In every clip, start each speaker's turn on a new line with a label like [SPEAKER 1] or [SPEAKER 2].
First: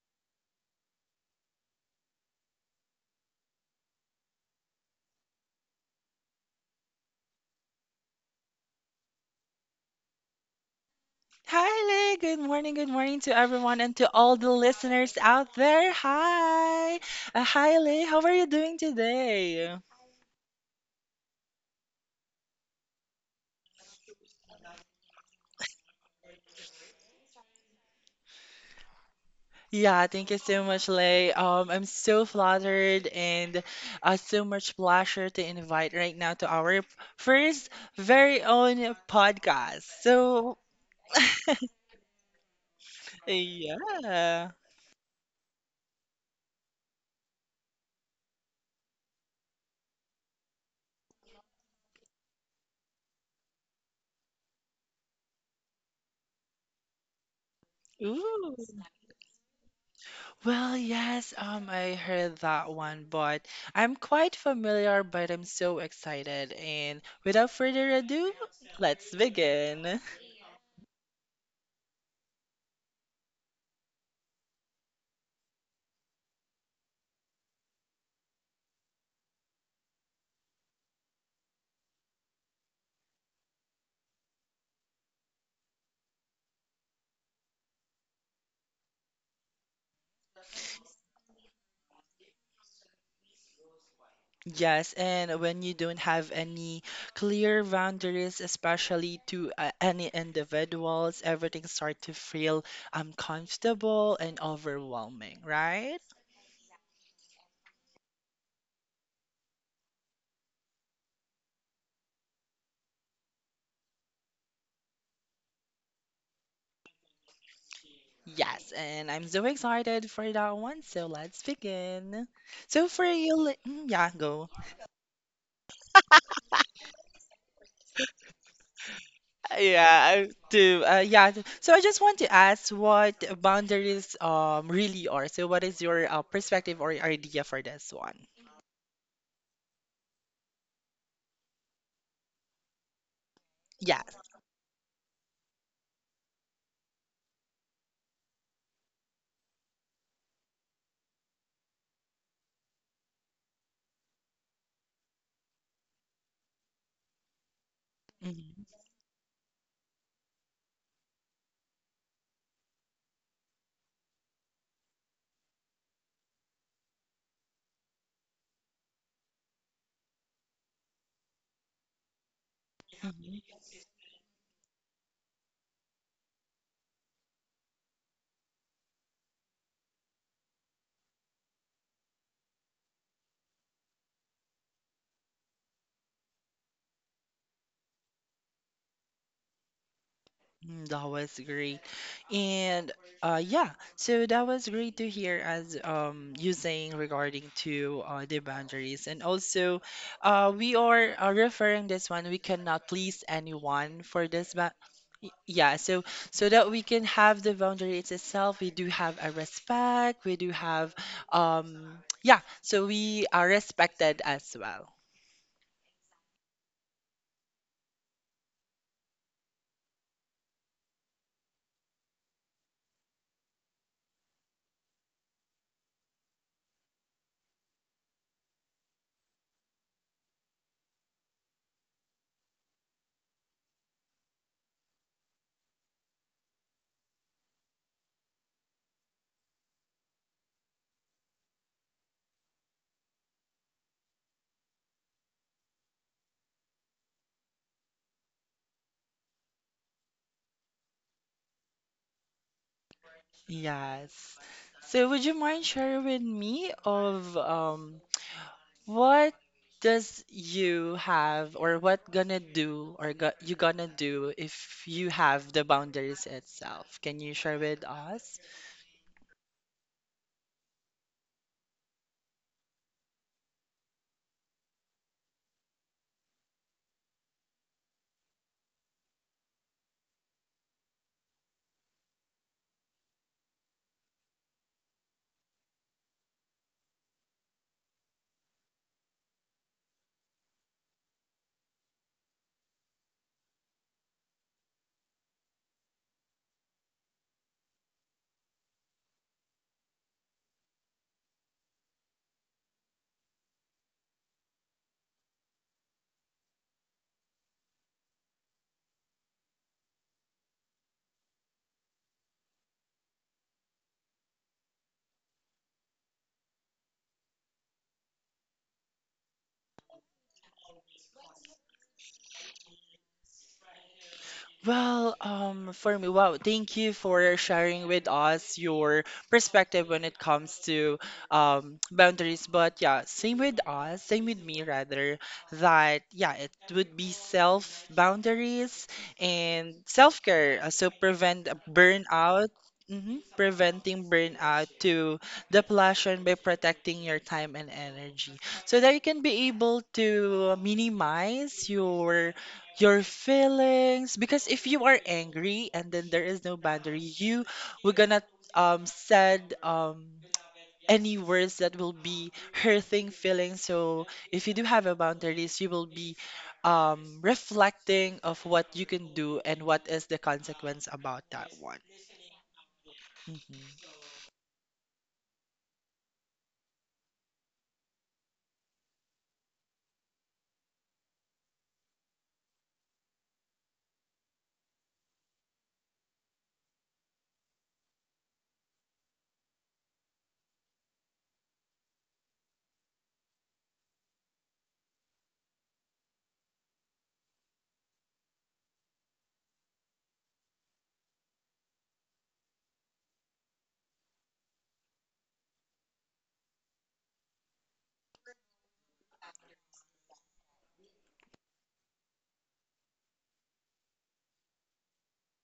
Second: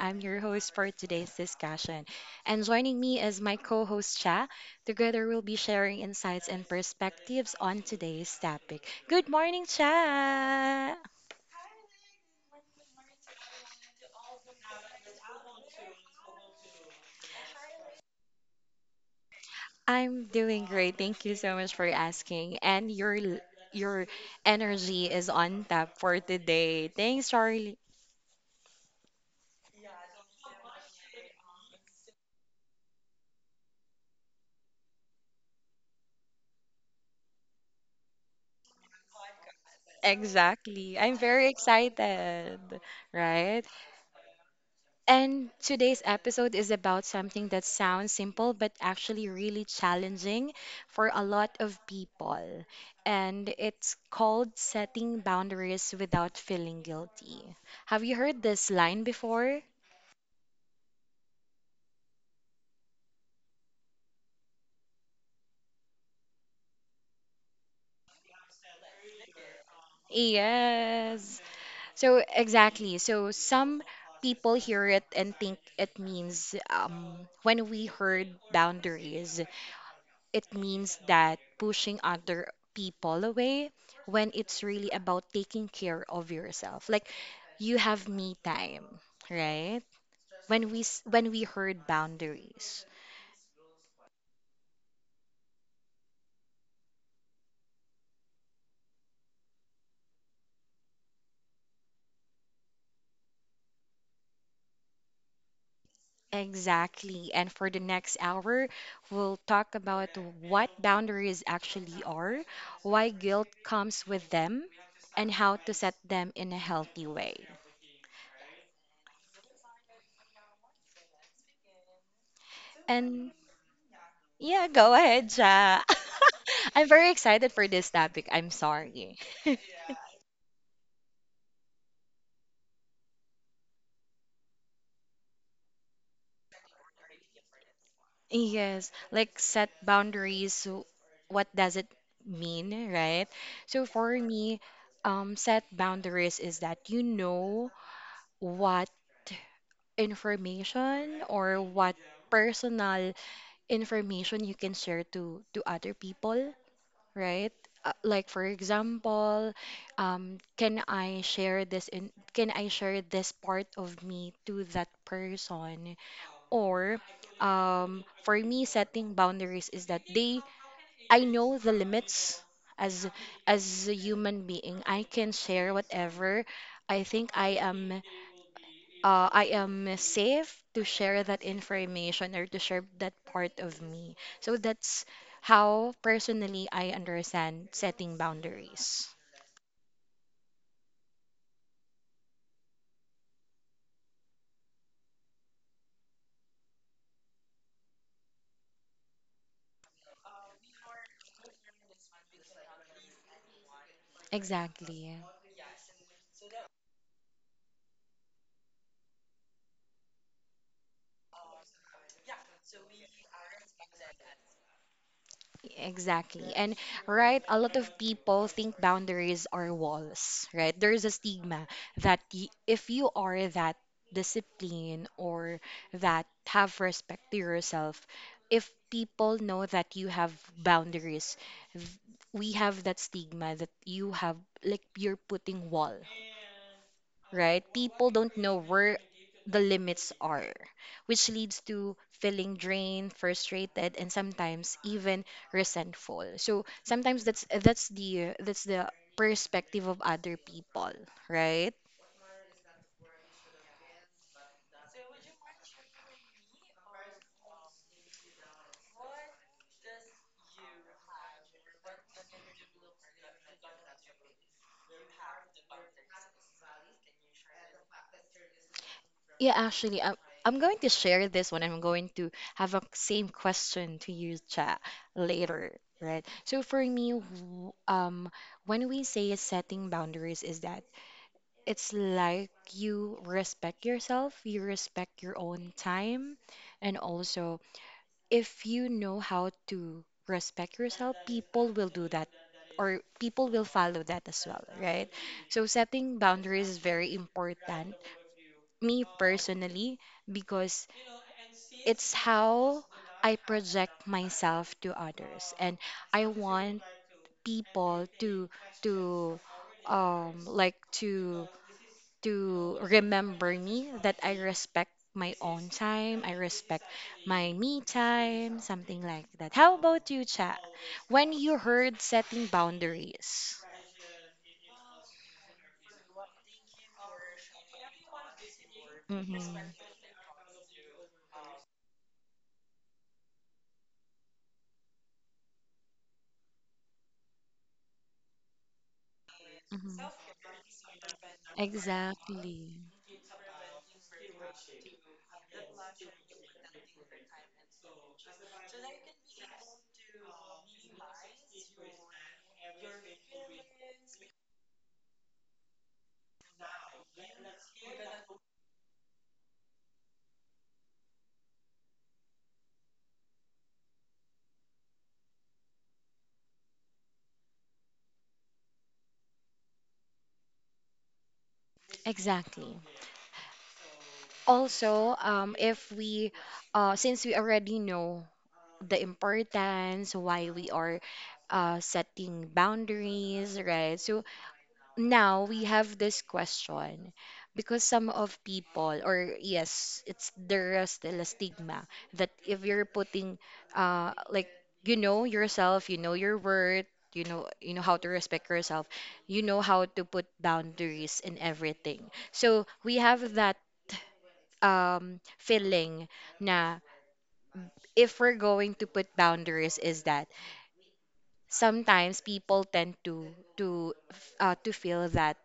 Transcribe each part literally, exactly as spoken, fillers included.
[SPEAKER 1] I'm your host for today's discussion. And joining me is my co host, Cha. Together, we'll be sharing insights and perspectives on today's topic. Good morning, Cha.
[SPEAKER 2] Hi, Lay. Good morning. Good morning to everyone and to all the listeners out there. Hi. Uh, hi, Lay. How are you doing today?
[SPEAKER 1] I'm doing great. Thank you so much for asking. And your your energy is on tap for today. Thanks, Charlie.
[SPEAKER 2] Yeah, thank you so much, Lay. Um, I'm so flattered and uh, so much pleasure to invite right now to our first very own podcast. So,
[SPEAKER 1] Exactly. I'm very excited, right?
[SPEAKER 2] yeah.
[SPEAKER 1] And today's episode is about something that sounds simple but actually really challenging for a lot of people. And it's called setting boundaries without feeling guilty. Have you heard
[SPEAKER 2] Ooh.
[SPEAKER 1] this line before?
[SPEAKER 2] Well, yes, um, I heard that one, but I'm quite familiar, but I'm so excited. And without further ado, let's begin.
[SPEAKER 1] Yes. So, exactly. So, some people hear it and think it means um, when we heard boundaries, it means that pushing other people away when it's really about taking care of yourself. Like you have me time, right? When we s- when we heard boundaries.
[SPEAKER 2] Yes, and when you don't have any clear boundaries, especially to uh, any individuals, everything starts to feel uncomfortable and overwhelming, right?
[SPEAKER 1] Exactly. And for the next hour, we'll talk about what boundaries actually are, why guilt comes with them, and how to set them in a healthy way.
[SPEAKER 2] Yes, and I'm so excited for that one, so let's begin. So for
[SPEAKER 1] And
[SPEAKER 2] you, li- mm, yeah, go.
[SPEAKER 1] yeah, go ahead, Ja. I'm very excited for this topic. I'm sorry.
[SPEAKER 2] Yeah, to uh, yeah. So I just want to ask what boundaries um really are. So what is your uh, perspective or idea for this one?
[SPEAKER 1] Yes, like set boundaries. So what does it mean, right? So
[SPEAKER 2] Yes.
[SPEAKER 1] for me, um, set boundaries is that you know what information or what personal information you can share to to other people, right? Uh, like for
[SPEAKER 2] Hmm.
[SPEAKER 1] example, um, can I share this in, can I share this part of me to that person? Or um, for me setting boundaries is that they I know the limits as as a human being. I can share whatever I think i am uh, i am safe to share that information or to share that part of me. So that's how personally I understand setting boundaries.
[SPEAKER 2] Mm, That was great. And uh yeah, so that was great to hear as um you saying regarding to uh the boundaries and also uh we are uh, referring this one we cannot please anyone for this, but
[SPEAKER 1] exactly
[SPEAKER 2] yeah. So so that we can have the boundaries itself, we do have a respect, we do have um yeah, so we are respected as well.
[SPEAKER 1] Exactly. And right, a lot of people think boundaries are walls, right? There's a stigma that, y if you are that disciplined or that have respect to yourself, if people know that you have boundaries, th- we have that stigma that you have like you're putting wall, right? People don't know where the limits are, which leads to feeling drained, frustrated, and sometimes even resentful. So sometimes that's that's the that's the perspective of other people, right?
[SPEAKER 2] Yes. So would you mind sharing with me of um what does you have or what gonna do or go, you gonna do if you have the boundaries itself? Can you share with us?
[SPEAKER 1] Yeah, actually, I'm, I'm going to share this one. I'm going to have a same question to you, Cha, later, right? So for me, w- um, when we say setting boundaries, is that It's like you respect yourself, you respect your own time, and also if you know how to respect yourself, people will do that or people will follow that as well, right? So setting boundaries is very important, me personally, because it's how I project myself to others, and I want people to to um like to to remember me that I respect my own time, I respect my me time, something like that. How about you, Cha? When you heard setting boundaries?
[SPEAKER 2] Well, um, for me, wow, thank you for sharing with us your
[SPEAKER 1] Mm-hmm.
[SPEAKER 2] perspective when it comes to um, boundaries. But yeah, same with us, same with me rather, that yeah, it would be self boundaries and
[SPEAKER 1] Mm-hmm.
[SPEAKER 2] self-care, uh, so prevent a burnout.
[SPEAKER 1] Exactly.
[SPEAKER 2] Hmm preventing burnout to depletion by protecting your time and energy so that you can be able to minimize your your feelings, because if you are angry and then there is no boundary, you were gonna um said um any words that will be hurting feelings. So if you do have a boundaries, you will be um reflecting of what you can do and what is the consequence about that one.
[SPEAKER 1] Exactly.
[SPEAKER 2] Mhm.
[SPEAKER 1] Also, um, if we, uh, since we already know the importance, why we are uh, setting boundaries, right? So now we have this question, because some of people, or yes, it's there is still a stigma that if you're putting, uh like you know yourself, you know your worth, you know you know how to respect yourself, you know how to put boundaries in everything. So we have that um feeling na if we're going to put boundaries, is that sometimes people tend to to f- uh, to feel that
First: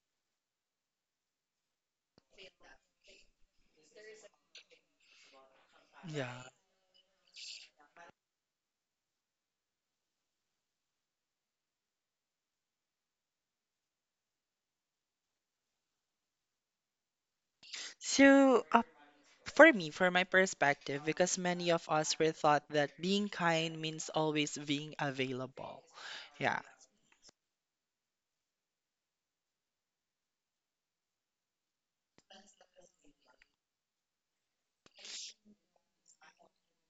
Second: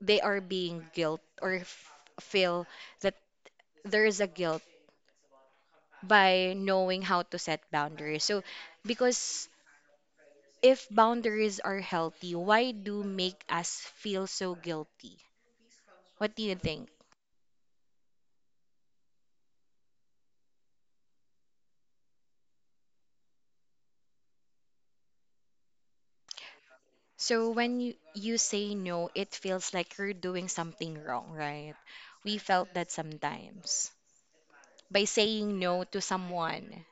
[SPEAKER 1] they are being guilt, or f- feel that there is a guilt
[SPEAKER 2] Yeah,
[SPEAKER 1] by knowing how to set boundaries. So, because if boundaries are healthy, why do make us feel so guilty? What do you think?
[SPEAKER 2] so uh, for me for my perspective, because many of us were thought that being kind means always being available. Yeah.
[SPEAKER 1] So when you, you say no, it feels like you're doing something wrong, right? We felt that sometimes by saying no to someone.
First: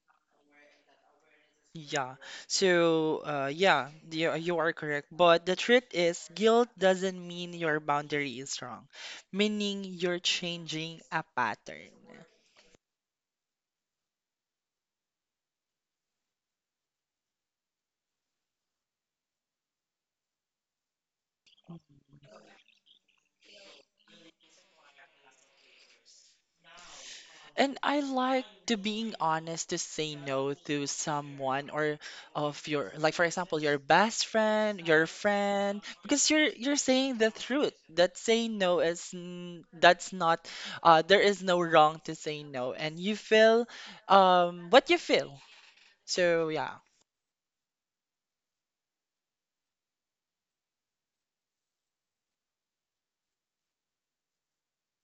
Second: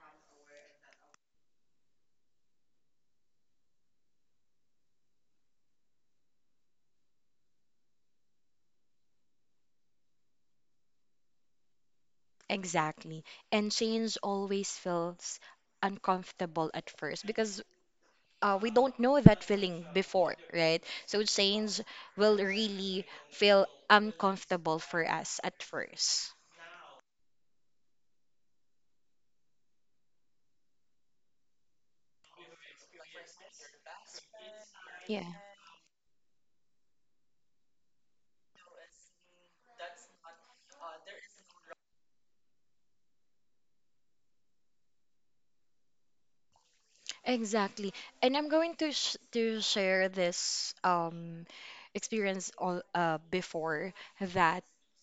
[SPEAKER 2] Yeah. So, uh, yeah, you, you are correct. But the truth is, guilt doesn't mean your boundary is wrong, meaning you're changing a pattern.
[SPEAKER 1] Exactly. And change always feels uncomfortable at first, because uh, we don't know that feeling before, right? So chains will really feel uncomfortable for us at first.
[SPEAKER 2] And I like to being honest to say no to someone or of your, like for example, your best friend, your
[SPEAKER 1] Yeah.
[SPEAKER 2] friend, because you're you're saying the truth. That saying no is n- that's not, uh, there is no wrong to say no, and you feel, um, what you feel. So yeah.
[SPEAKER 1] Exactly. And I'm going to sh to share this um experience all uh before that.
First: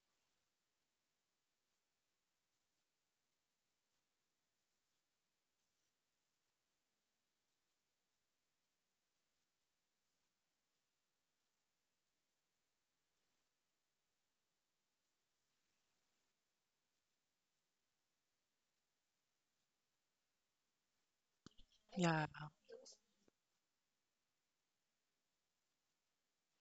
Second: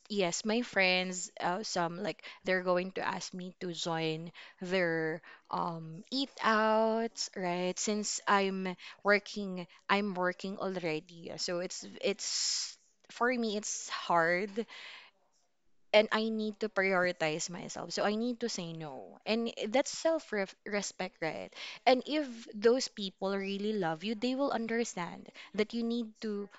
[SPEAKER 1] Yes, my friends, uh, some like they're going to ask me to join their um eat outs, right? Since I'm working I'm working already. So it's it's for me it's hard and I need to prioritize myself. So I need to say no. And that's self respect, right? And
[SPEAKER 2] Yeah.
[SPEAKER 1] if those people really love you, they will understand that you need to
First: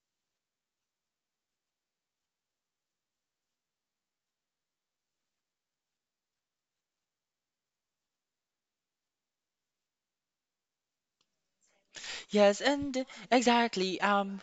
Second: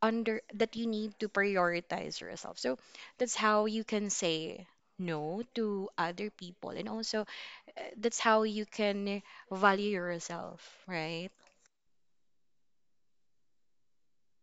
[SPEAKER 1] under that you need to prioritize yourself. So that's how you can say no to other people, and also uh, that's how you can value yourself, right?
[SPEAKER 2] Yes, and exactly. Um,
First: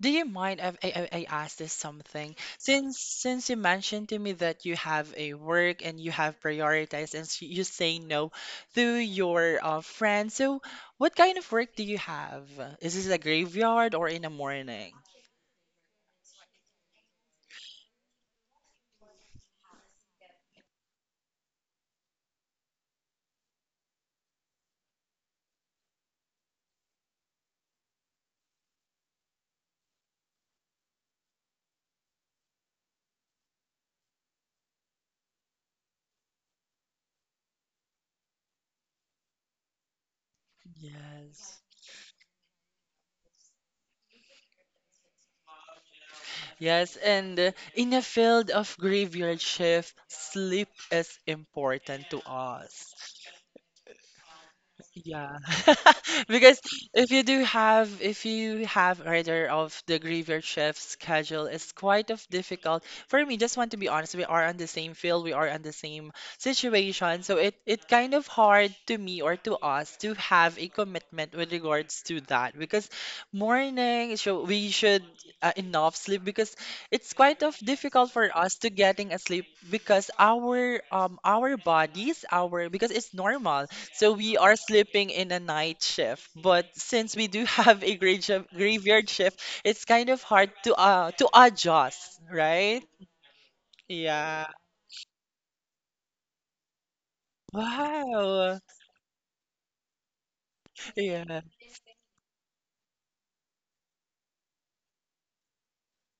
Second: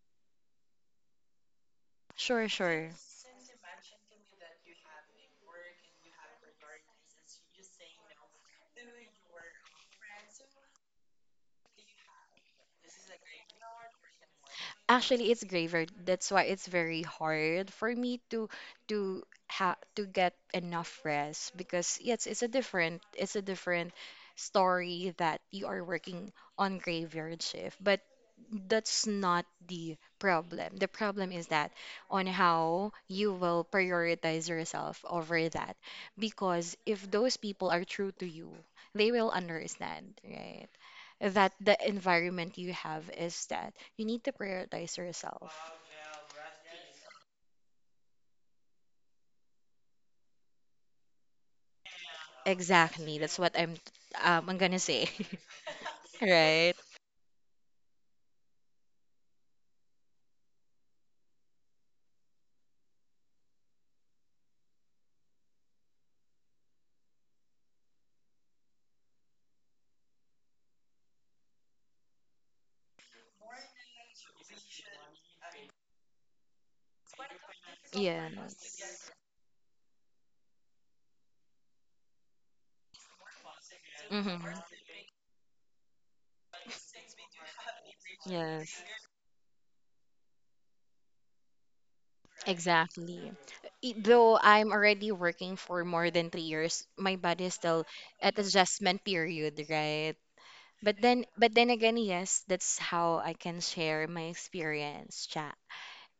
[SPEAKER 2] Do you mind if I, I, I ask this something?
[SPEAKER 1] Sure, sure.
[SPEAKER 2] Since since you mentioned to me that you have a work and you have prioritized and s- you say no to your uh, friends, so what kind of work do you have? Is this a graveyard or in the morning?
[SPEAKER 1] Actually, it's graver. That's why it's very hard for me to to ha to get enough rest, because yes, it's a different it's a different story that you are working on graveyard shift, but that's not the problem. The problem is that on how you will prioritize yourself over that, because if those people are true to you, they will understand, right? That
[SPEAKER 2] Yes.
[SPEAKER 1] the environment you have is that you need to prioritize yourself.
[SPEAKER 2] Yes, and uh, in a field of graveyard shift, sleep is important to us.
[SPEAKER 1] Exactly. That's what I'm um, I'm gonna say.
[SPEAKER 2] Yeah. Because
[SPEAKER 1] Right?
[SPEAKER 2] if you do have if you have rather of the graveyard shift schedule, it's quite of difficult. For me, just want to be honest, we are on the same field, we are on the same situation. So it it kind of hard to me or to us to have a commitment with regards to that, because morning, so we should uh, enough sleep, because it's quite of difficult for us to
[SPEAKER 1] Yes.
[SPEAKER 2] getting asleep because our um our bodies, our, because it's normal, so we are
[SPEAKER 1] Mm-hmm.
[SPEAKER 2] sleeping in a night shift, but since we do have a grade shift,
[SPEAKER 1] Yes.
[SPEAKER 2] graveyard shift, it's kind of hard to uh to adjust, right?
[SPEAKER 1] Exactly. E- Though
[SPEAKER 2] Yeah.
[SPEAKER 1] I'm already working for more than three years, my body is still at
[SPEAKER 2] Wow.
[SPEAKER 1] adjustment period, right? But then,
[SPEAKER 2] Yeah.
[SPEAKER 1] but then again, yes, that's how I can share my experience.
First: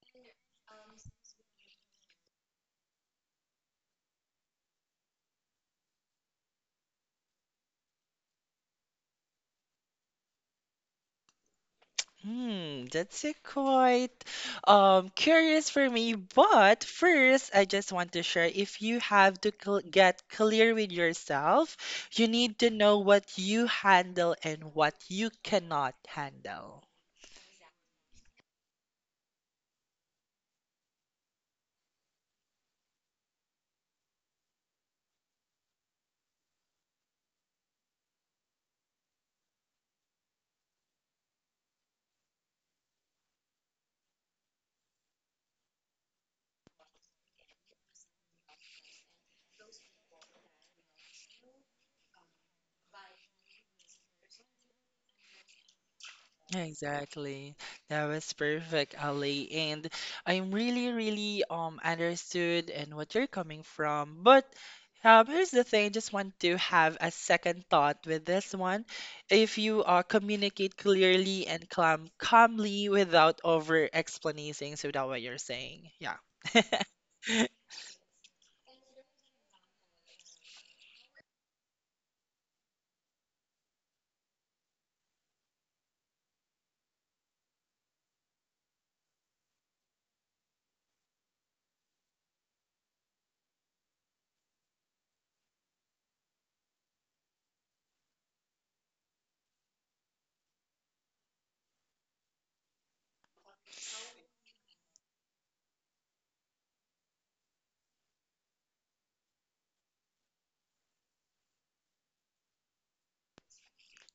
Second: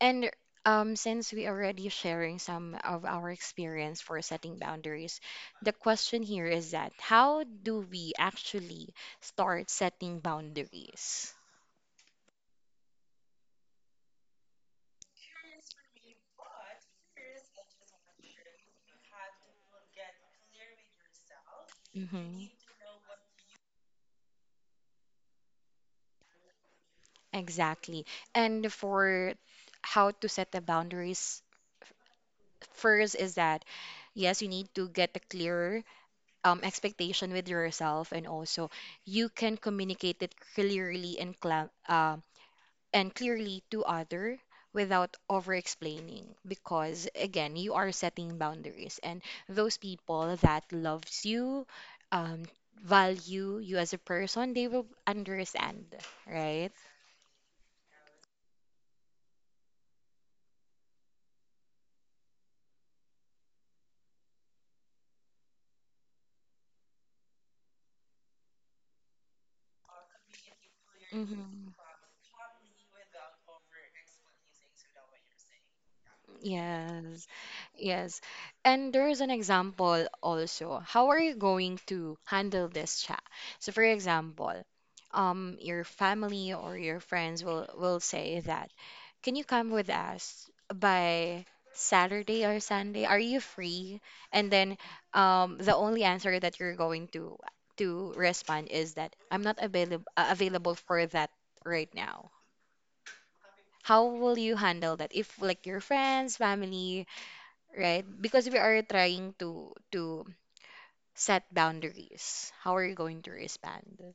[SPEAKER 1] And um, since we already sharing some of our experience for setting boundaries, the question here is that how do we actually start setting boundaries?
[SPEAKER 2] Hmm, that's a quite um curious for me. But first, I just want to share, if you have to cl get clear with yourself, you
[SPEAKER 1] Hmm.
[SPEAKER 2] need to know what you handle and what you cannot handle.
[SPEAKER 1] Exactly. And for how to set the boundaries, first is that yes, you need to get a clear um, expectation with yourself, and also you can communicate it clearly and cla- uh, and clearly to other without over explaining, because again, you are setting boundaries, and those people that loves you um value you as a person. They will understand, right?
[SPEAKER 2] Exactly. That was perfect, Ali. And I'm really, really um understood and what you're coming from. But um, here's the thing, just want to have a second thought with this one. If you uh, communicate clearly
[SPEAKER 1] Hmm.
[SPEAKER 2] and calm calmly without over explanating, so that what you're saying. Yeah.
[SPEAKER 1] Yes, yes. And there's an example also. How are you going to handle this chat? So for example, um, your family or your friends will will say that, "Can you come with us by Saturday or Sunday? Are you free?" And then um, the only answer that you're going to to respond is that, "I'm not available uh, available for that right now." How will you handle that if like your friends, family, right? Because we are trying to to set boundaries. How are you going to respond?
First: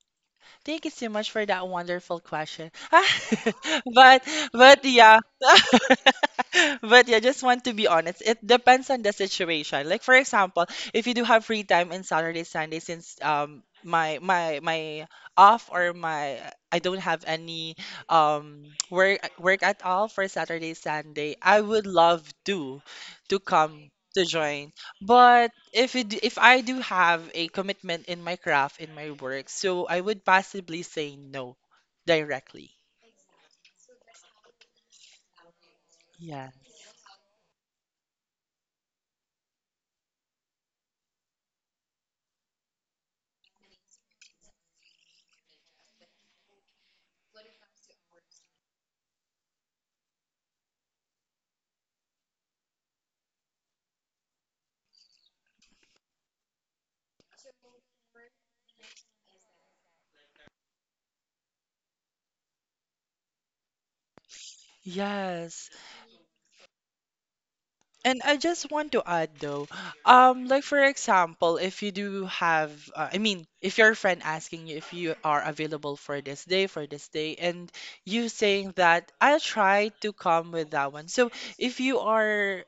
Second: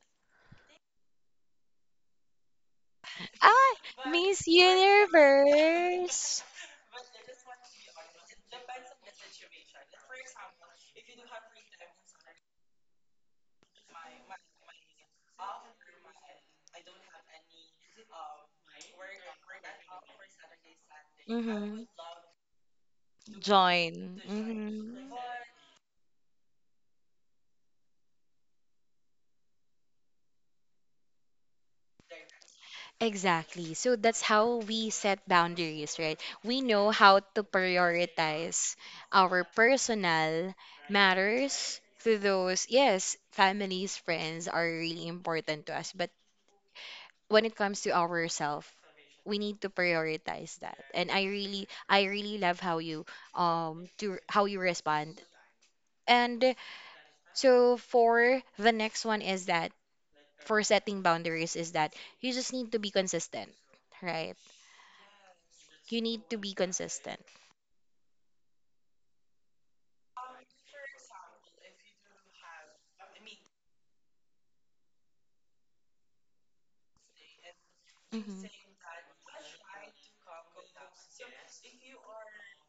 [SPEAKER 2] Thank you so much for that wonderful question.
[SPEAKER 1] Ah,
[SPEAKER 2] But
[SPEAKER 1] Miss
[SPEAKER 2] but yeah.
[SPEAKER 1] Universe.
[SPEAKER 2] But yeah, just want to be honest. It depends on the situation. Like for example, if you do have free time in Saturday, Sunday, since um my my my off or my I don't have any um work work at all for Saturday, Sunday, I
[SPEAKER 1] Mm-hmm.
[SPEAKER 2] would love to to come
[SPEAKER 1] Join.
[SPEAKER 2] to join.
[SPEAKER 1] Mm-hmm.
[SPEAKER 2] But if it, if I do have a commitment in my craft, in my work, so I would possibly say no directly.
[SPEAKER 1] Exactly. So that's how we set boundaries, right?
[SPEAKER 2] Yeah.
[SPEAKER 1] We know how to prioritize our personal matters to those. Yes, families, friends are really important to us, but when it comes to ourselves, we need to prioritize that. And I really I really love how you um to how you respond. And so for the next one is that for setting boundaries is that you just need to be consistent, right?
[SPEAKER 2] Yes.
[SPEAKER 1] You need to be consistent.
[SPEAKER 2] And I just want to add though, um, like for example, if you do have, uh, I mean, if your friend asking you if you are available for this day, for this day, and you
[SPEAKER 1] Hmm.
[SPEAKER 2] saying that I'll try to come with that one. So if you are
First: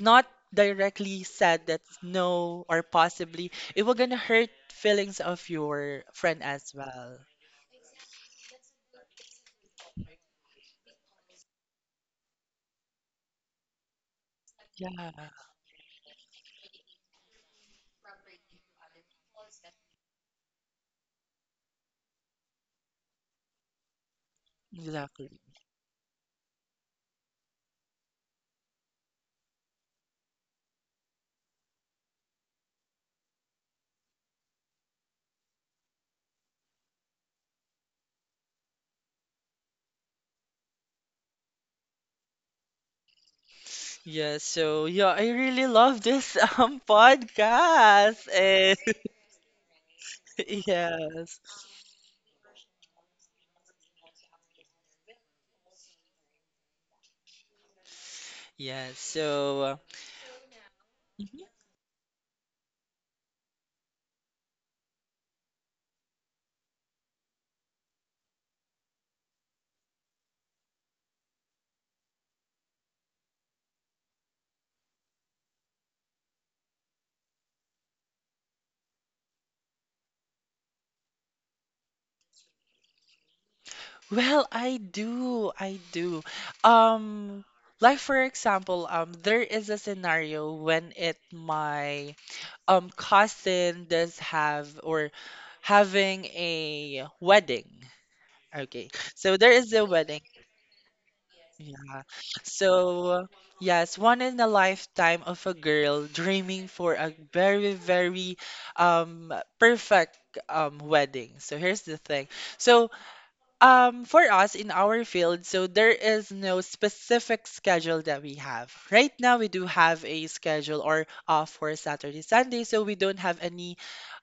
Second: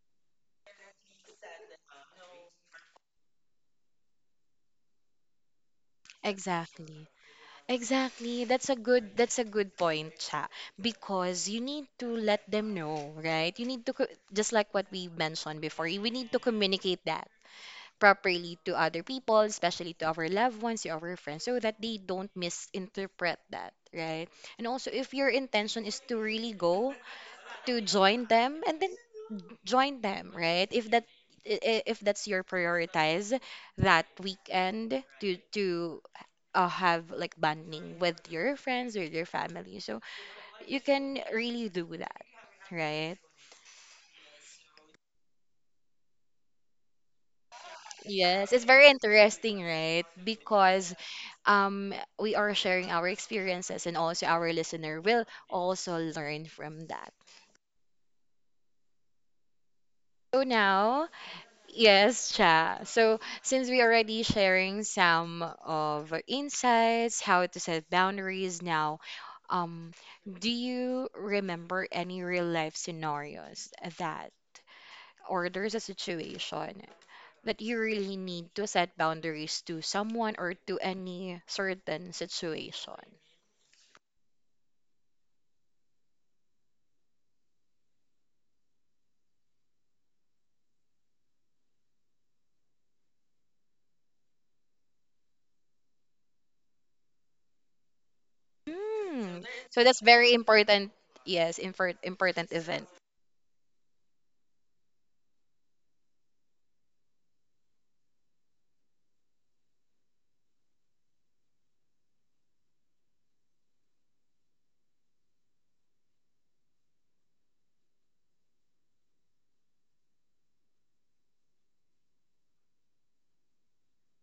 [SPEAKER 2] not directly said that no, or possibly it will gonna hurt feelings of your friend as
[SPEAKER 1] Exactly.
[SPEAKER 2] well.
[SPEAKER 1] Exactly. That's a good that's a good point, Cha, because you need to let them know, right? You need to co- just like what we
[SPEAKER 2] Yeah,
[SPEAKER 1] mentioned before, we need to communicate that properly to other people, especially to our loved ones, to our friends, so that they don't misinterpret that, right? And also, if your
[SPEAKER 2] exactly.
[SPEAKER 1] intention is to really go to join them, and then join them, right? If that i- i- if that's your prioritize that weekend to to uh, have like bonding with your friends or your family, so you can really do that, right?
[SPEAKER 2] Yeah, so yeah, I really love this um podcast.
[SPEAKER 1] Yes, it's
[SPEAKER 2] And
[SPEAKER 1] very interesting, right? Because
[SPEAKER 2] yes.
[SPEAKER 1] um, we are sharing our experiences, and also our listener will also learn from that.
[SPEAKER 2] Yes. So, uh,
[SPEAKER 1] So now,
[SPEAKER 2] mhm.
[SPEAKER 1] yes, Cha. So since we already sharing some of our insights, how to set boundaries now, um, do you remember any real life scenarios that, or there's a situation that you really need to set boundaries to someone or to any certain situation?
[SPEAKER 2] Well, I do. I do. Um like for example, um there is a scenario when it my um cousin does have or having a wedding. Okay. So
[SPEAKER 1] Hmm.
[SPEAKER 2] there is a
[SPEAKER 1] So that's
[SPEAKER 2] wedding.
[SPEAKER 1] very important. Yes, infor-
[SPEAKER 2] Yeah.
[SPEAKER 1] important event.
[SPEAKER 2] So yes, one in a lifetime of a girl dreaming for a very, very um perfect um wedding. So here's the thing. So um, for us in our field, so there is no specific schedule that we have. Right now, we do have a schedule or off for Saturday, Sunday, so we don't have any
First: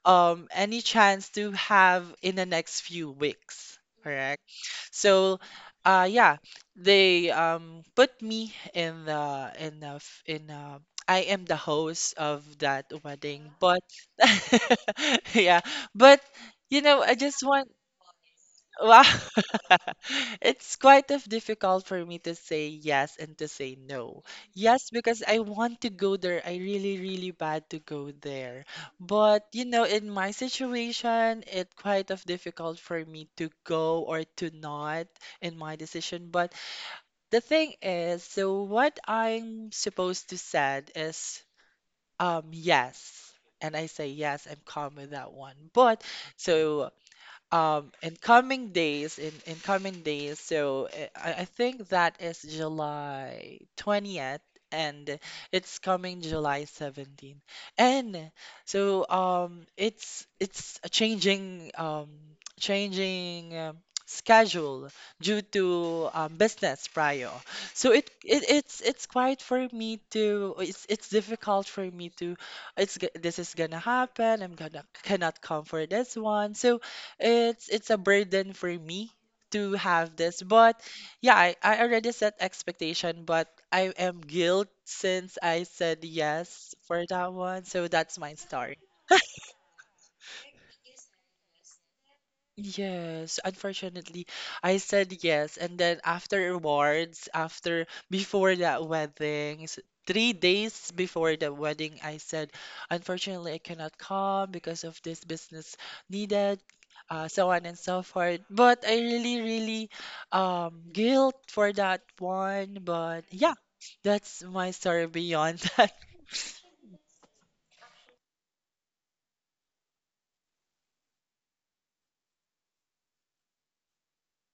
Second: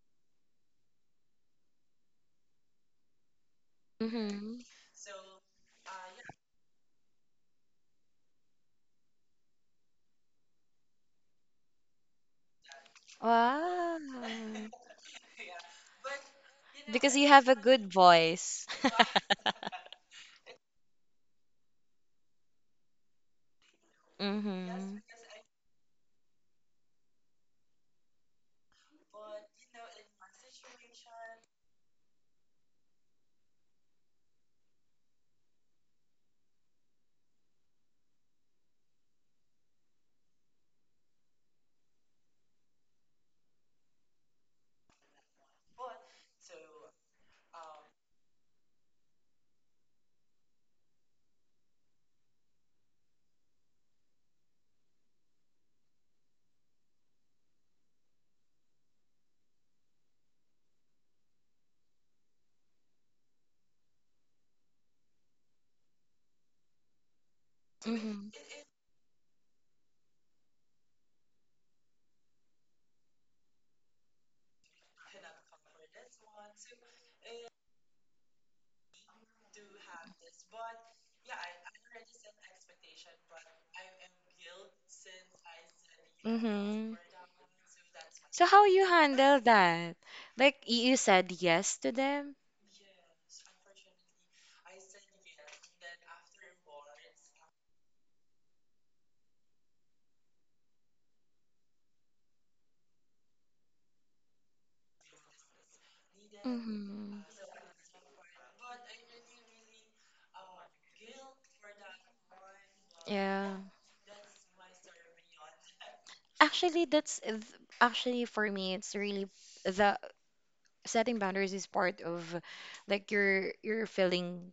[SPEAKER 2] um any chance to have in the next few weeks. Correct.
[SPEAKER 1] Mm-hmm.
[SPEAKER 2] So, uh, yeah, they um put me in the in the f- in uh I am the host of that wedding, but
[SPEAKER 1] Wow.
[SPEAKER 2] yeah, but you know, I
[SPEAKER 1] Because you
[SPEAKER 2] just
[SPEAKER 1] have a
[SPEAKER 2] want.
[SPEAKER 1] good voice.
[SPEAKER 2] Wow. It's quite of difficult for me to say yes and to say no. Yes,
[SPEAKER 1] Mm-hmm.
[SPEAKER 2] because I want to go there. I really, really bad to go there. But you know, in my situation, it quite of difficult for me to go or to not in my decision. But the thing is, so what I'm supposed to said is um yes. And I say yes, I'm calm with that one. But so um, in coming days, in, in coming days, so uh, I, I think that is July twentieth and it's coming July seventeenth. And so um it's it's a changing um changing um, schedule due to um, business prior. So it, it
[SPEAKER 1] Mm-hmm.
[SPEAKER 2] it's it's quite for me to it's it's difficult for me to it's g- this is gonna happen. I'm gonna cannot come for this one. So it's it's a burden for me to have this. But yeah, I, I already set expectation, but I am guilt since I said yes
[SPEAKER 1] Mm-hmm.
[SPEAKER 2] for that one. So that's my
[SPEAKER 1] So how
[SPEAKER 2] story.
[SPEAKER 1] you handle that? Like Like you said yes to them.
[SPEAKER 2] Yes, unfortunately, I said yes. And then afterwards, after before that wedding, s- three days before the wedding, I said, unfortunately, I cannot come because of this business needed,
[SPEAKER 1] Mm-hmm.
[SPEAKER 2] uh, so on and so forth. But I really, really, um, guilt for that one. But yeah,
[SPEAKER 1] Yeah.
[SPEAKER 2] that's my story beyond that.
[SPEAKER 1] Actually, that's th- actually for me, it's really the setting boundaries is part of like your your feeling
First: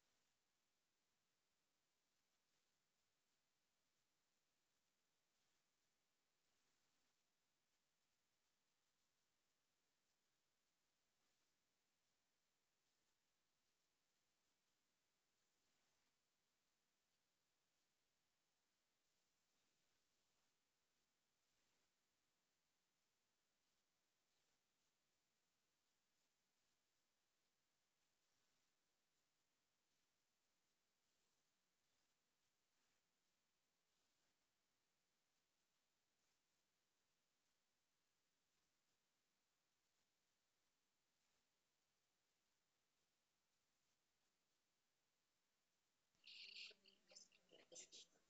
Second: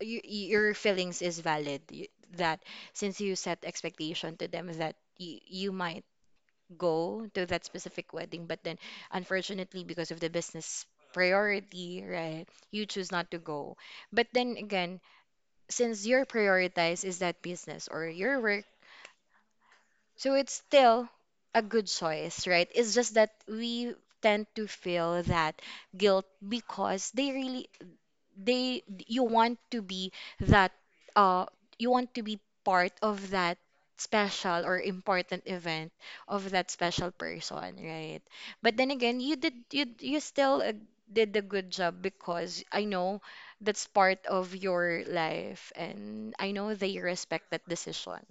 [SPEAKER 1] you, your feelings is valid, y- that since you set expectation to them that you, you might go to that specific wedding, but then unfortunately because of the business priority, right, you choose not to go. But then again, since your prioritize is that business or your work, so it's still a good choice, right? It's just that we tend to feel that guilt because they really they you want to be that uh you want to be part of that special or important event of that special person, right? But then again, you did you you still uh, did a good job, because I know that's part of your life and I know they respect that decision.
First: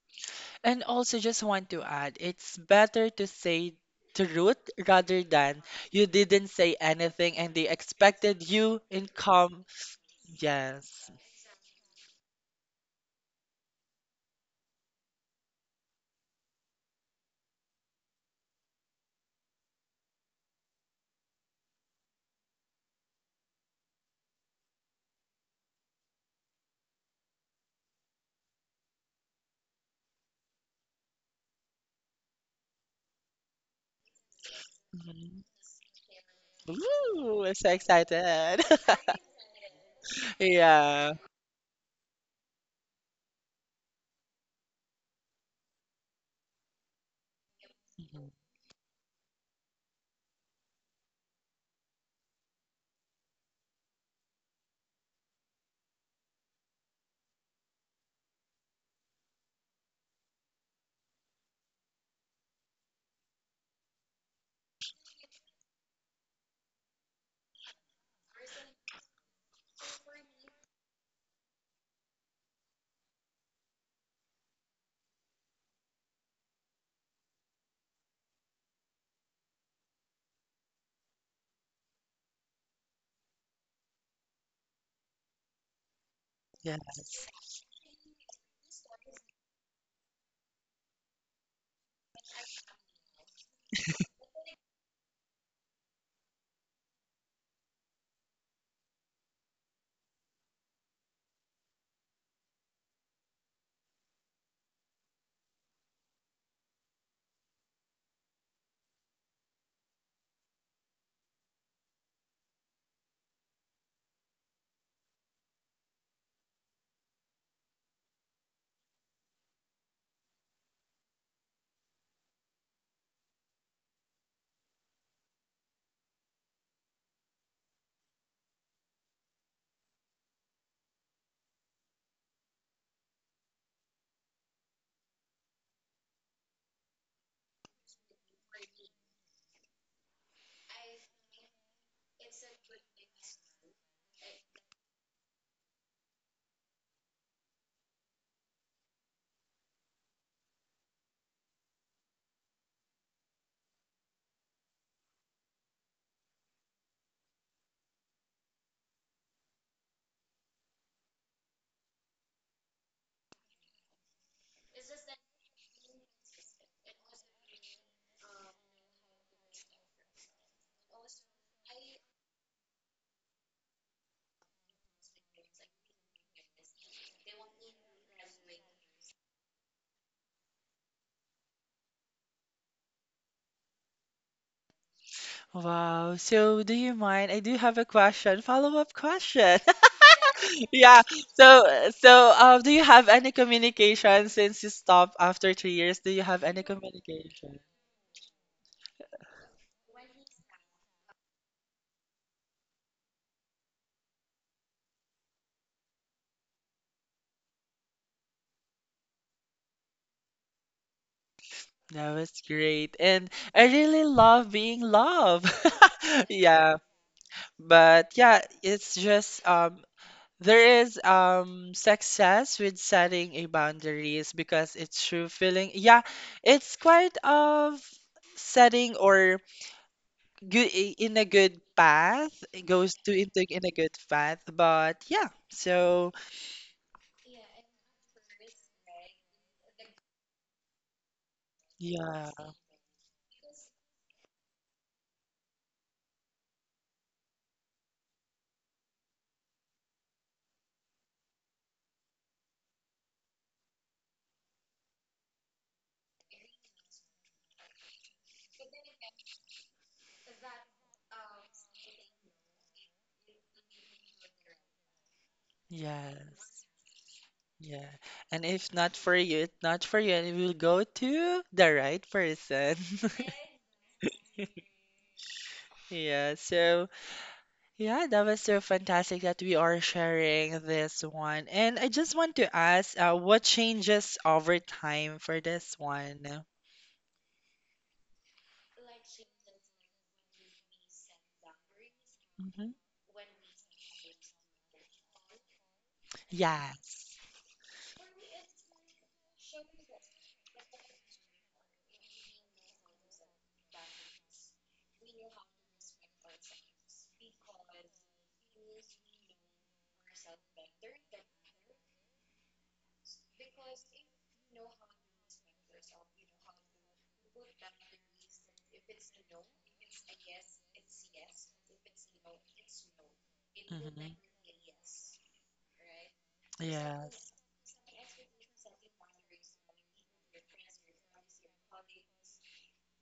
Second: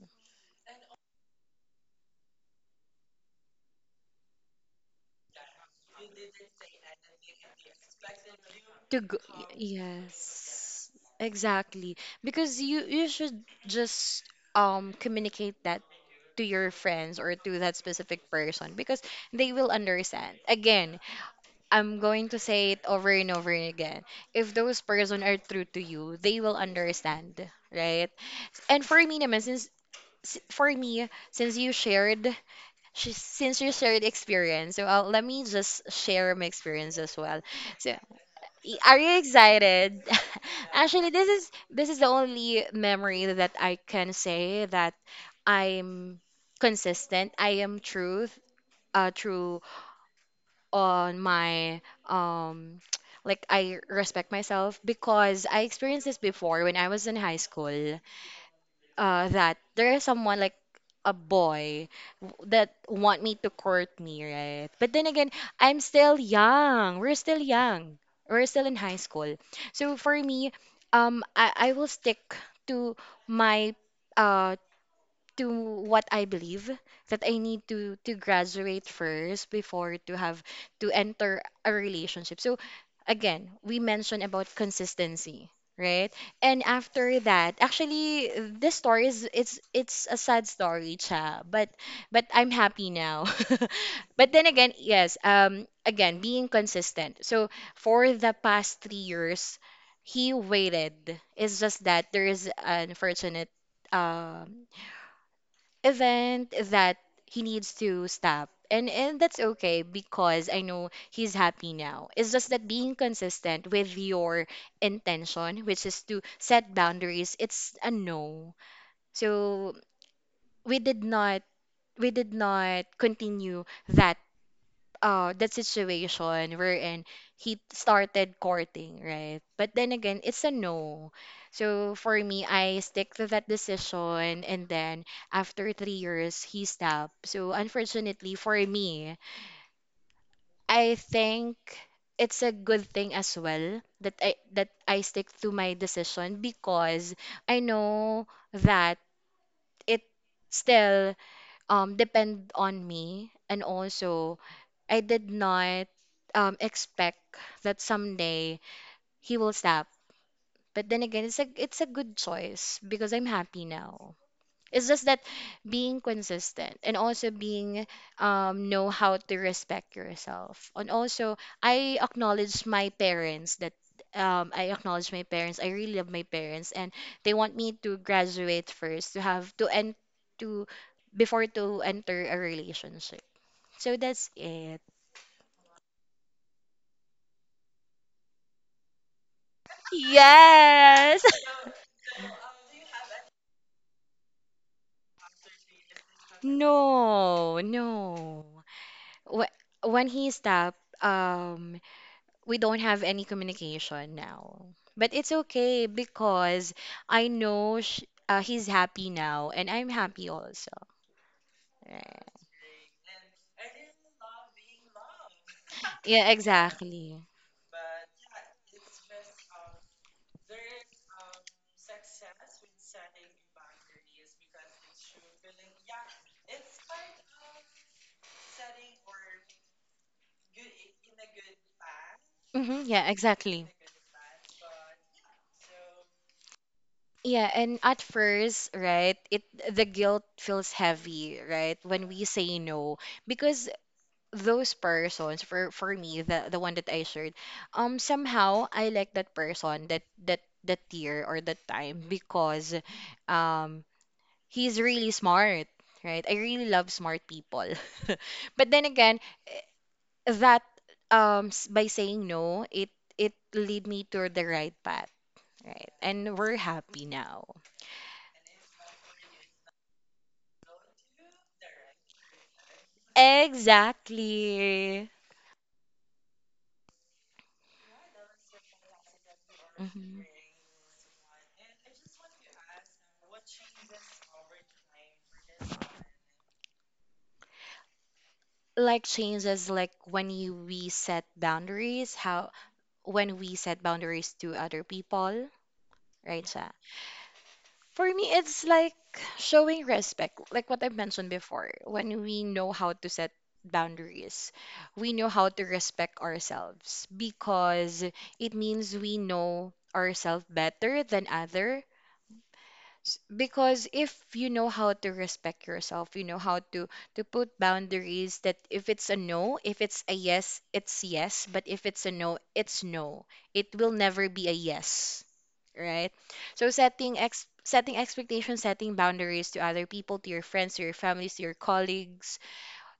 [SPEAKER 2] And also, just want to add, it's better to say truth rather than you didn't say anything and they expected you
[SPEAKER 1] To
[SPEAKER 2] in
[SPEAKER 1] go, y-
[SPEAKER 2] calm.
[SPEAKER 1] yes,
[SPEAKER 2] Yes.
[SPEAKER 1] exactly. Because you you should just um communicate that to your friends or to that specific person because they will understand. Again, I'm going to say it over and over again. If those person are true to you, they will understand, right? And for me naman, since s- for me, since you shared sh- since you shared experience, so I'll, let
[SPEAKER 2] Mhm.
[SPEAKER 1] me just share my experience as well.
[SPEAKER 2] Ooh, I'm so
[SPEAKER 1] So
[SPEAKER 2] excited.
[SPEAKER 1] Y- Are you excited? Actually,
[SPEAKER 2] Yeah.
[SPEAKER 1] this is this is the only memory that I can say that I'm consistent. I am
[SPEAKER 2] Mhm.
[SPEAKER 1] truth, uh, true on my um, like I respect myself because I experienced this before when I was in high school uh, that there is someone like a boy w- that want me to court me, right? But then again, I'm still young. We're still young. We're still in high school. So for me, um, I, I will stick to my uh to what I believe that I need to to graduate first before to have to enter a relationship. So again, we mentioned about consistency, right? And after
[SPEAKER 2] Yes.
[SPEAKER 1] that, actually this story is it's it's a sad story, cha, but but I'm happy now. But then again, yes, um again, being consistent. So for the past three years, he waited. It's just that there is unfortunate um event that he needs to stop. And and that's okay because I know he's happy now. It's just that being consistent with your intention, which is to set boundaries, it's a no. So we did not we did not continue that uh that situation wherein he started courting, right? But then again, it's a no. So for me, I stick to that decision and then after three years he stopped. So unfortunately for me, I think it's a good thing as well that I that I stick to my decision because I know that it still um, depend on me. And also, I did not um, expect that someday he will stop. But then again, it's a it's a good choice because I'm happy now. It's just that being consistent and also being um know how to respect yourself. And also I acknowledge my parents that um I acknowledge my parents. I really love my parents and they want me to graduate first to have to end to before to enter a relationship. So that's it.
[SPEAKER 2] Wow. So, do you mind? I do have a question, follow-up question. Yeah.
[SPEAKER 1] Yes.
[SPEAKER 2] So, so, um, do you have any communication since you stopped after three years? Do you have any communication?
[SPEAKER 1] No, no. Wh- When he stopped, um, we don't have any communication now. But it's okay because I know sh uh, he's happy now and I'm happy also.
[SPEAKER 2] That was
[SPEAKER 1] Yeah,
[SPEAKER 2] great. And I really love being loved.
[SPEAKER 1] yeah,
[SPEAKER 2] Yeah.
[SPEAKER 1] exactly.
[SPEAKER 2] But yeah, it's just um there is um success with setting a boundaries because it's true feeling. Yeah, it's quite of setting or good in a good path. It
[SPEAKER 1] Hmm,
[SPEAKER 2] goes to
[SPEAKER 1] yeah,
[SPEAKER 2] into in a
[SPEAKER 1] exactly.
[SPEAKER 2] good path. But yeah, so
[SPEAKER 1] Yeah, and at first, right, it the guilt feels heavy, right, when
[SPEAKER 2] yeah,
[SPEAKER 1] we say no because those persons for for me the the one that I shared, um somehow I like that person that that that year or that time because um he's really smart, right? I really love smart people. But then again, eh, that um s- by saying no, it it lead me to the right path, right? And we're
[SPEAKER 2] yes.
[SPEAKER 1] happy now.
[SPEAKER 2] Yeah. And if not for you, it's not for you, and it will go to the right person.
[SPEAKER 1] Exactly.
[SPEAKER 2] Yeah, so yeah, that was so fantastic that we are
[SPEAKER 1] Mhm.
[SPEAKER 2] sharing this one. And I just want to ask, uh, what changes over time for this one?
[SPEAKER 1] Like changes like when you we set boundaries, how
[SPEAKER 2] Hmm.
[SPEAKER 1] when we set boundaries to other people, right?
[SPEAKER 2] Yes.
[SPEAKER 1] For me, it's like showing respect, like what I mentioned before. When we know how to set boundaries, we know how to respect ourselves because it means we know ourselves better than other S- Because if you know how to respect yourself, you know how to to put boundaries that if it's a no, if it's a yes, it's yes, but if it's a no, it's no. It will
[SPEAKER 2] Hmm.
[SPEAKER 1] never be a yes, right? So setting
[SPEAKER 2] Yes.
[SPEAKER 1] ex setting expectations, setting boundaries to other people, to your friends, to your families, to your colleagues,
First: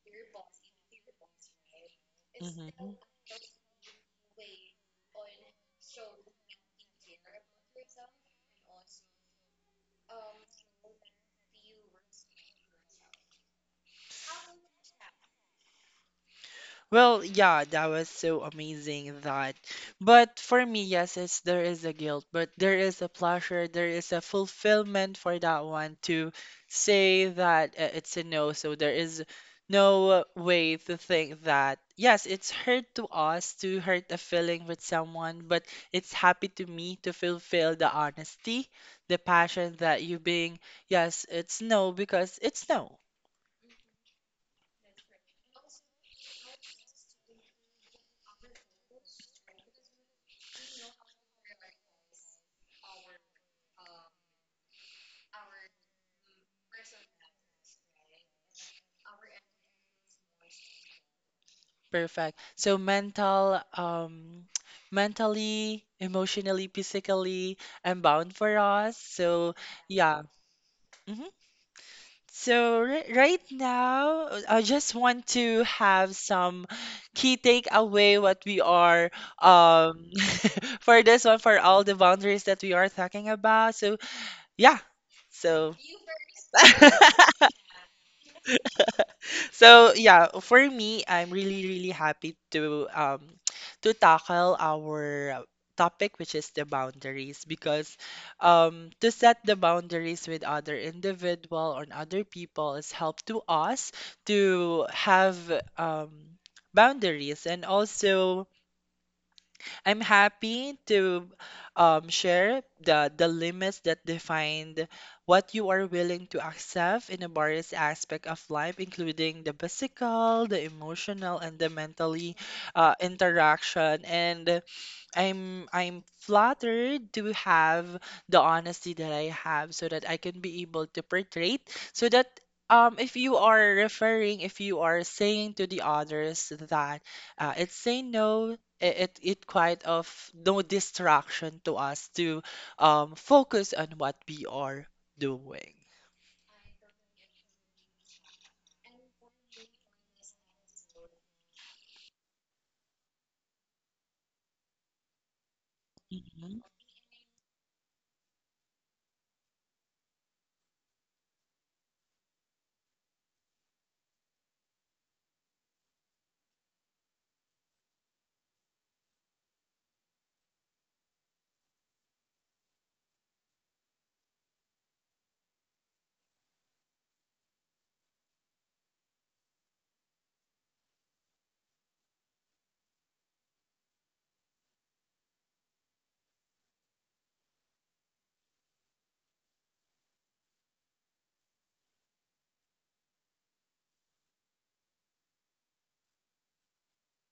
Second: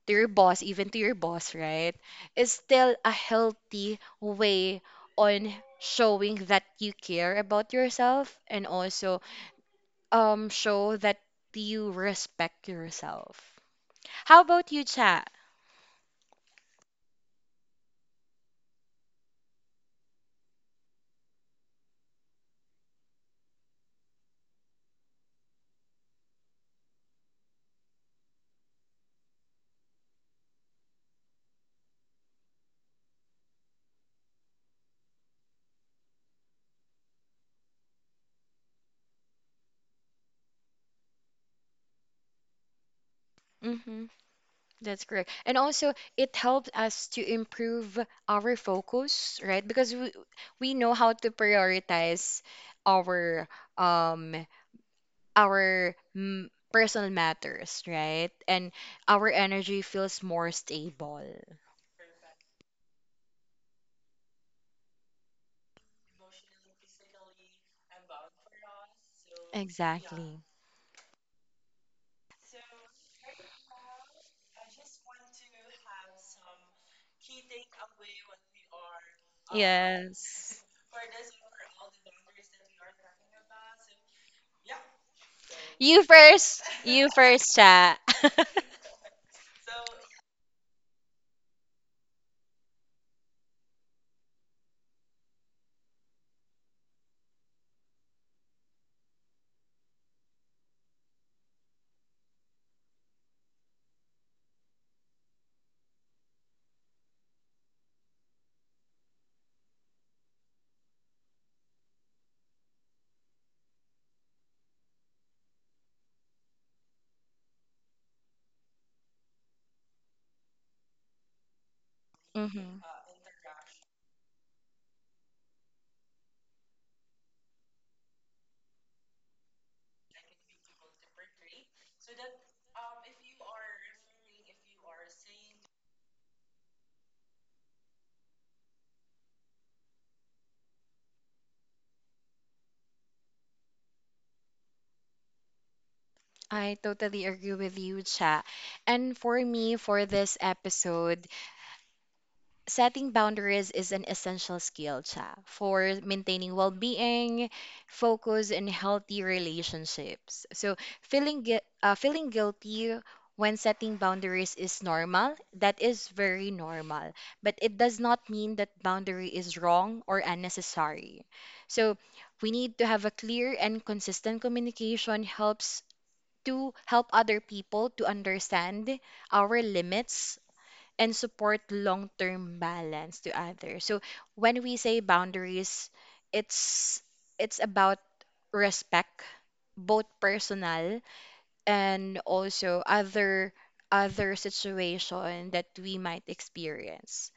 [SPEAKER 1] to your boss, even to your boss, right? Is
[SPEAKER 2] Hmm.
[SPEAKER 1] still a healthy way on showing that you care about yourself and also um show that you respect yourself. How about you, chat?
[SPEAKER 2] Well, yeah, that was so amazing that. But for me, yes, it's there is a guilt, but there is a pleasure, there is a fulfillment for that one to say that uh, it's a no. So there is no way to think that yes, it's hurt to us to hurt a feeling with someone, but it's happy to me to fulfill the honesty, the passion that you being yes, it's no because it's no.
[SPEAKER 1] Mm-hmm, that's correct. And also, it helps us to improve our focus, right? Because we we know how to prioritize our um our mm, personal matters, right? And our energy feels more stable.
[SPEAKER 2] Perfect. So mental, um, mentally, emotionally, physically, I'm bound for us. So yeah.
[SPEAKER 1] Exactly.
[SPEAKER 2] hmm So ri right now, uh, I just want to have some key takeaway what we are um
[SPEAKER 1] Yes.
[SPEAKER 2] for this one for all the boundaries that we are talking about. So yeah. So
[SPEAKER 1] You first. You first, chat.
[SPEAKER 2] So yeah, for me, I'm really really happy to um to tackle our topic, which is the boundaries, because um to set the boundaries with other individual or other people is help to us to have um boundaries, and also I'm happy to um, share the the limits that defined what you are willing to accept in a various aspect of life, including the physical, the emotional, and the mentally
[SPEAKER 1] Hmm.
[SPEAKER 2] uh, interaction. And I'm I'm flattered to have the honesty that I have so that I can be able to portray it, so that um if you are referring if you are saying to the others that uh, it's say no, i- it it quite of no distraction to us to um focus on what we are doing.
[SPEAKER 1] I totally agree with you, Cha. And for me, for this episode, setting boundaries is an essential skill, Cha, for maintaining well being, focus, and healthy relationships. So, feeling, gui- uh, feeling guilty when setting boundaries is normal. That is very normal. But it does not mean that boundary is wrong or unnecessary. So, we need to have a clear and consistent communication helps to help other people to understand our limits and support long term balance to others. So when we say boundaries, it's it's about respect, both personal and also other other situation that we might experience.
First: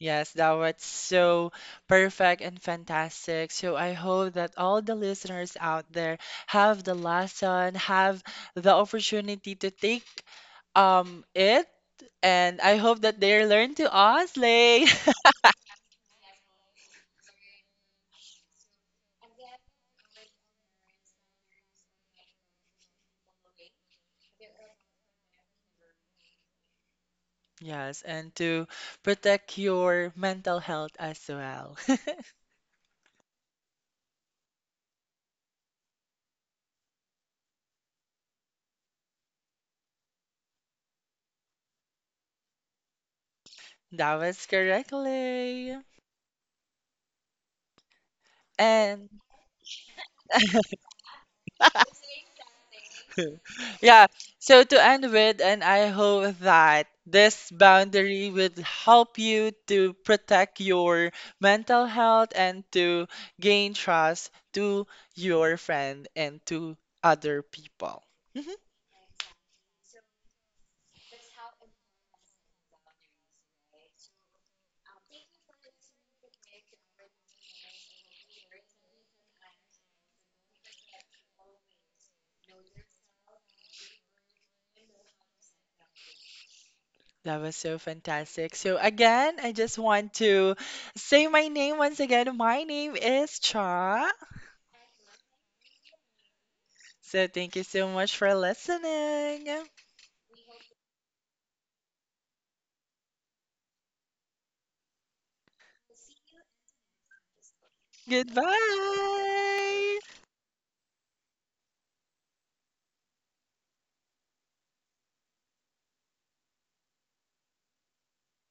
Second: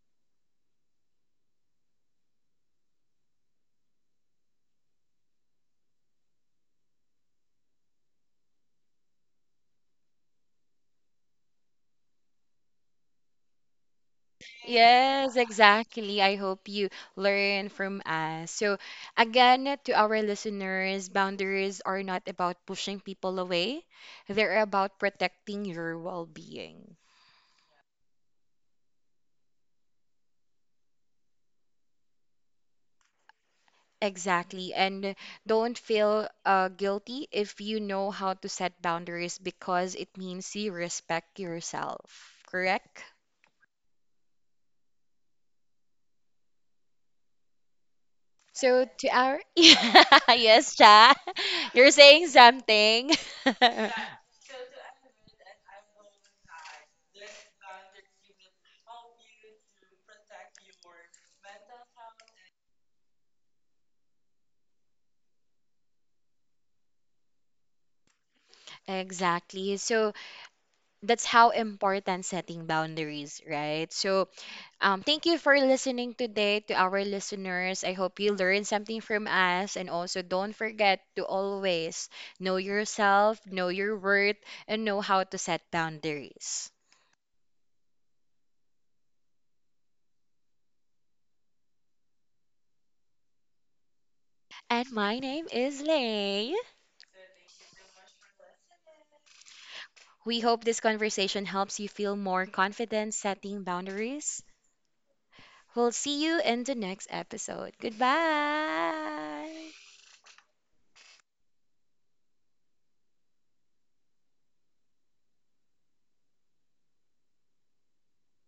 [SPEAKER 2] Yes, that was so perfect and fantastic. So I hope that all the listeners out there have the lesson, have the opportunity to take um it, and I hope that they learn to us, like.
[SPEAKER 1] Yes, exactly. I hope you learn from us. So, again, to our listeners, boundaries are not about pushing people away, they're about protecting your well being.
[SPEAKER 2] Yes, and to protect your mental health as well.
[SPEAKER 1] Exactly. And don't feel uh, guilty if you know how to set boundaries because it means you respect yourself, correct?
[SPEAKER 2] That was correctly.
[SPEAKER 1] So,
[SPEAKER 2] And
[SPEAKER 1] to our. Yes, Cha. You're saying something.
[SPEAKER 2] yeah, so to end with, and I hope that this boundary would help you to protect your mental health and to gain trust to your friend and to other people. Mhm.
[SPEAKER 1] Exactly. So, that's how important setting boundaries, right? So, um, thank you for listening today to our listeners. I hope you learned something from us. And also, don't forget to always know yourself, know your worth, and know how to set boundaries.
[SPEAKER 2] That was so fantastic. So again, I just want to say my name once again. My name is Cha.
[SPEAKER 1] And my name is Lay.
[SPEAKER 2] So thank you so much for listening.
[SPEAKER 1] We hope this conversation helps you feel more confident setting boundaries. We'll see you in the next episode. Goodbye.
[SPEAKER 2] Goodbye.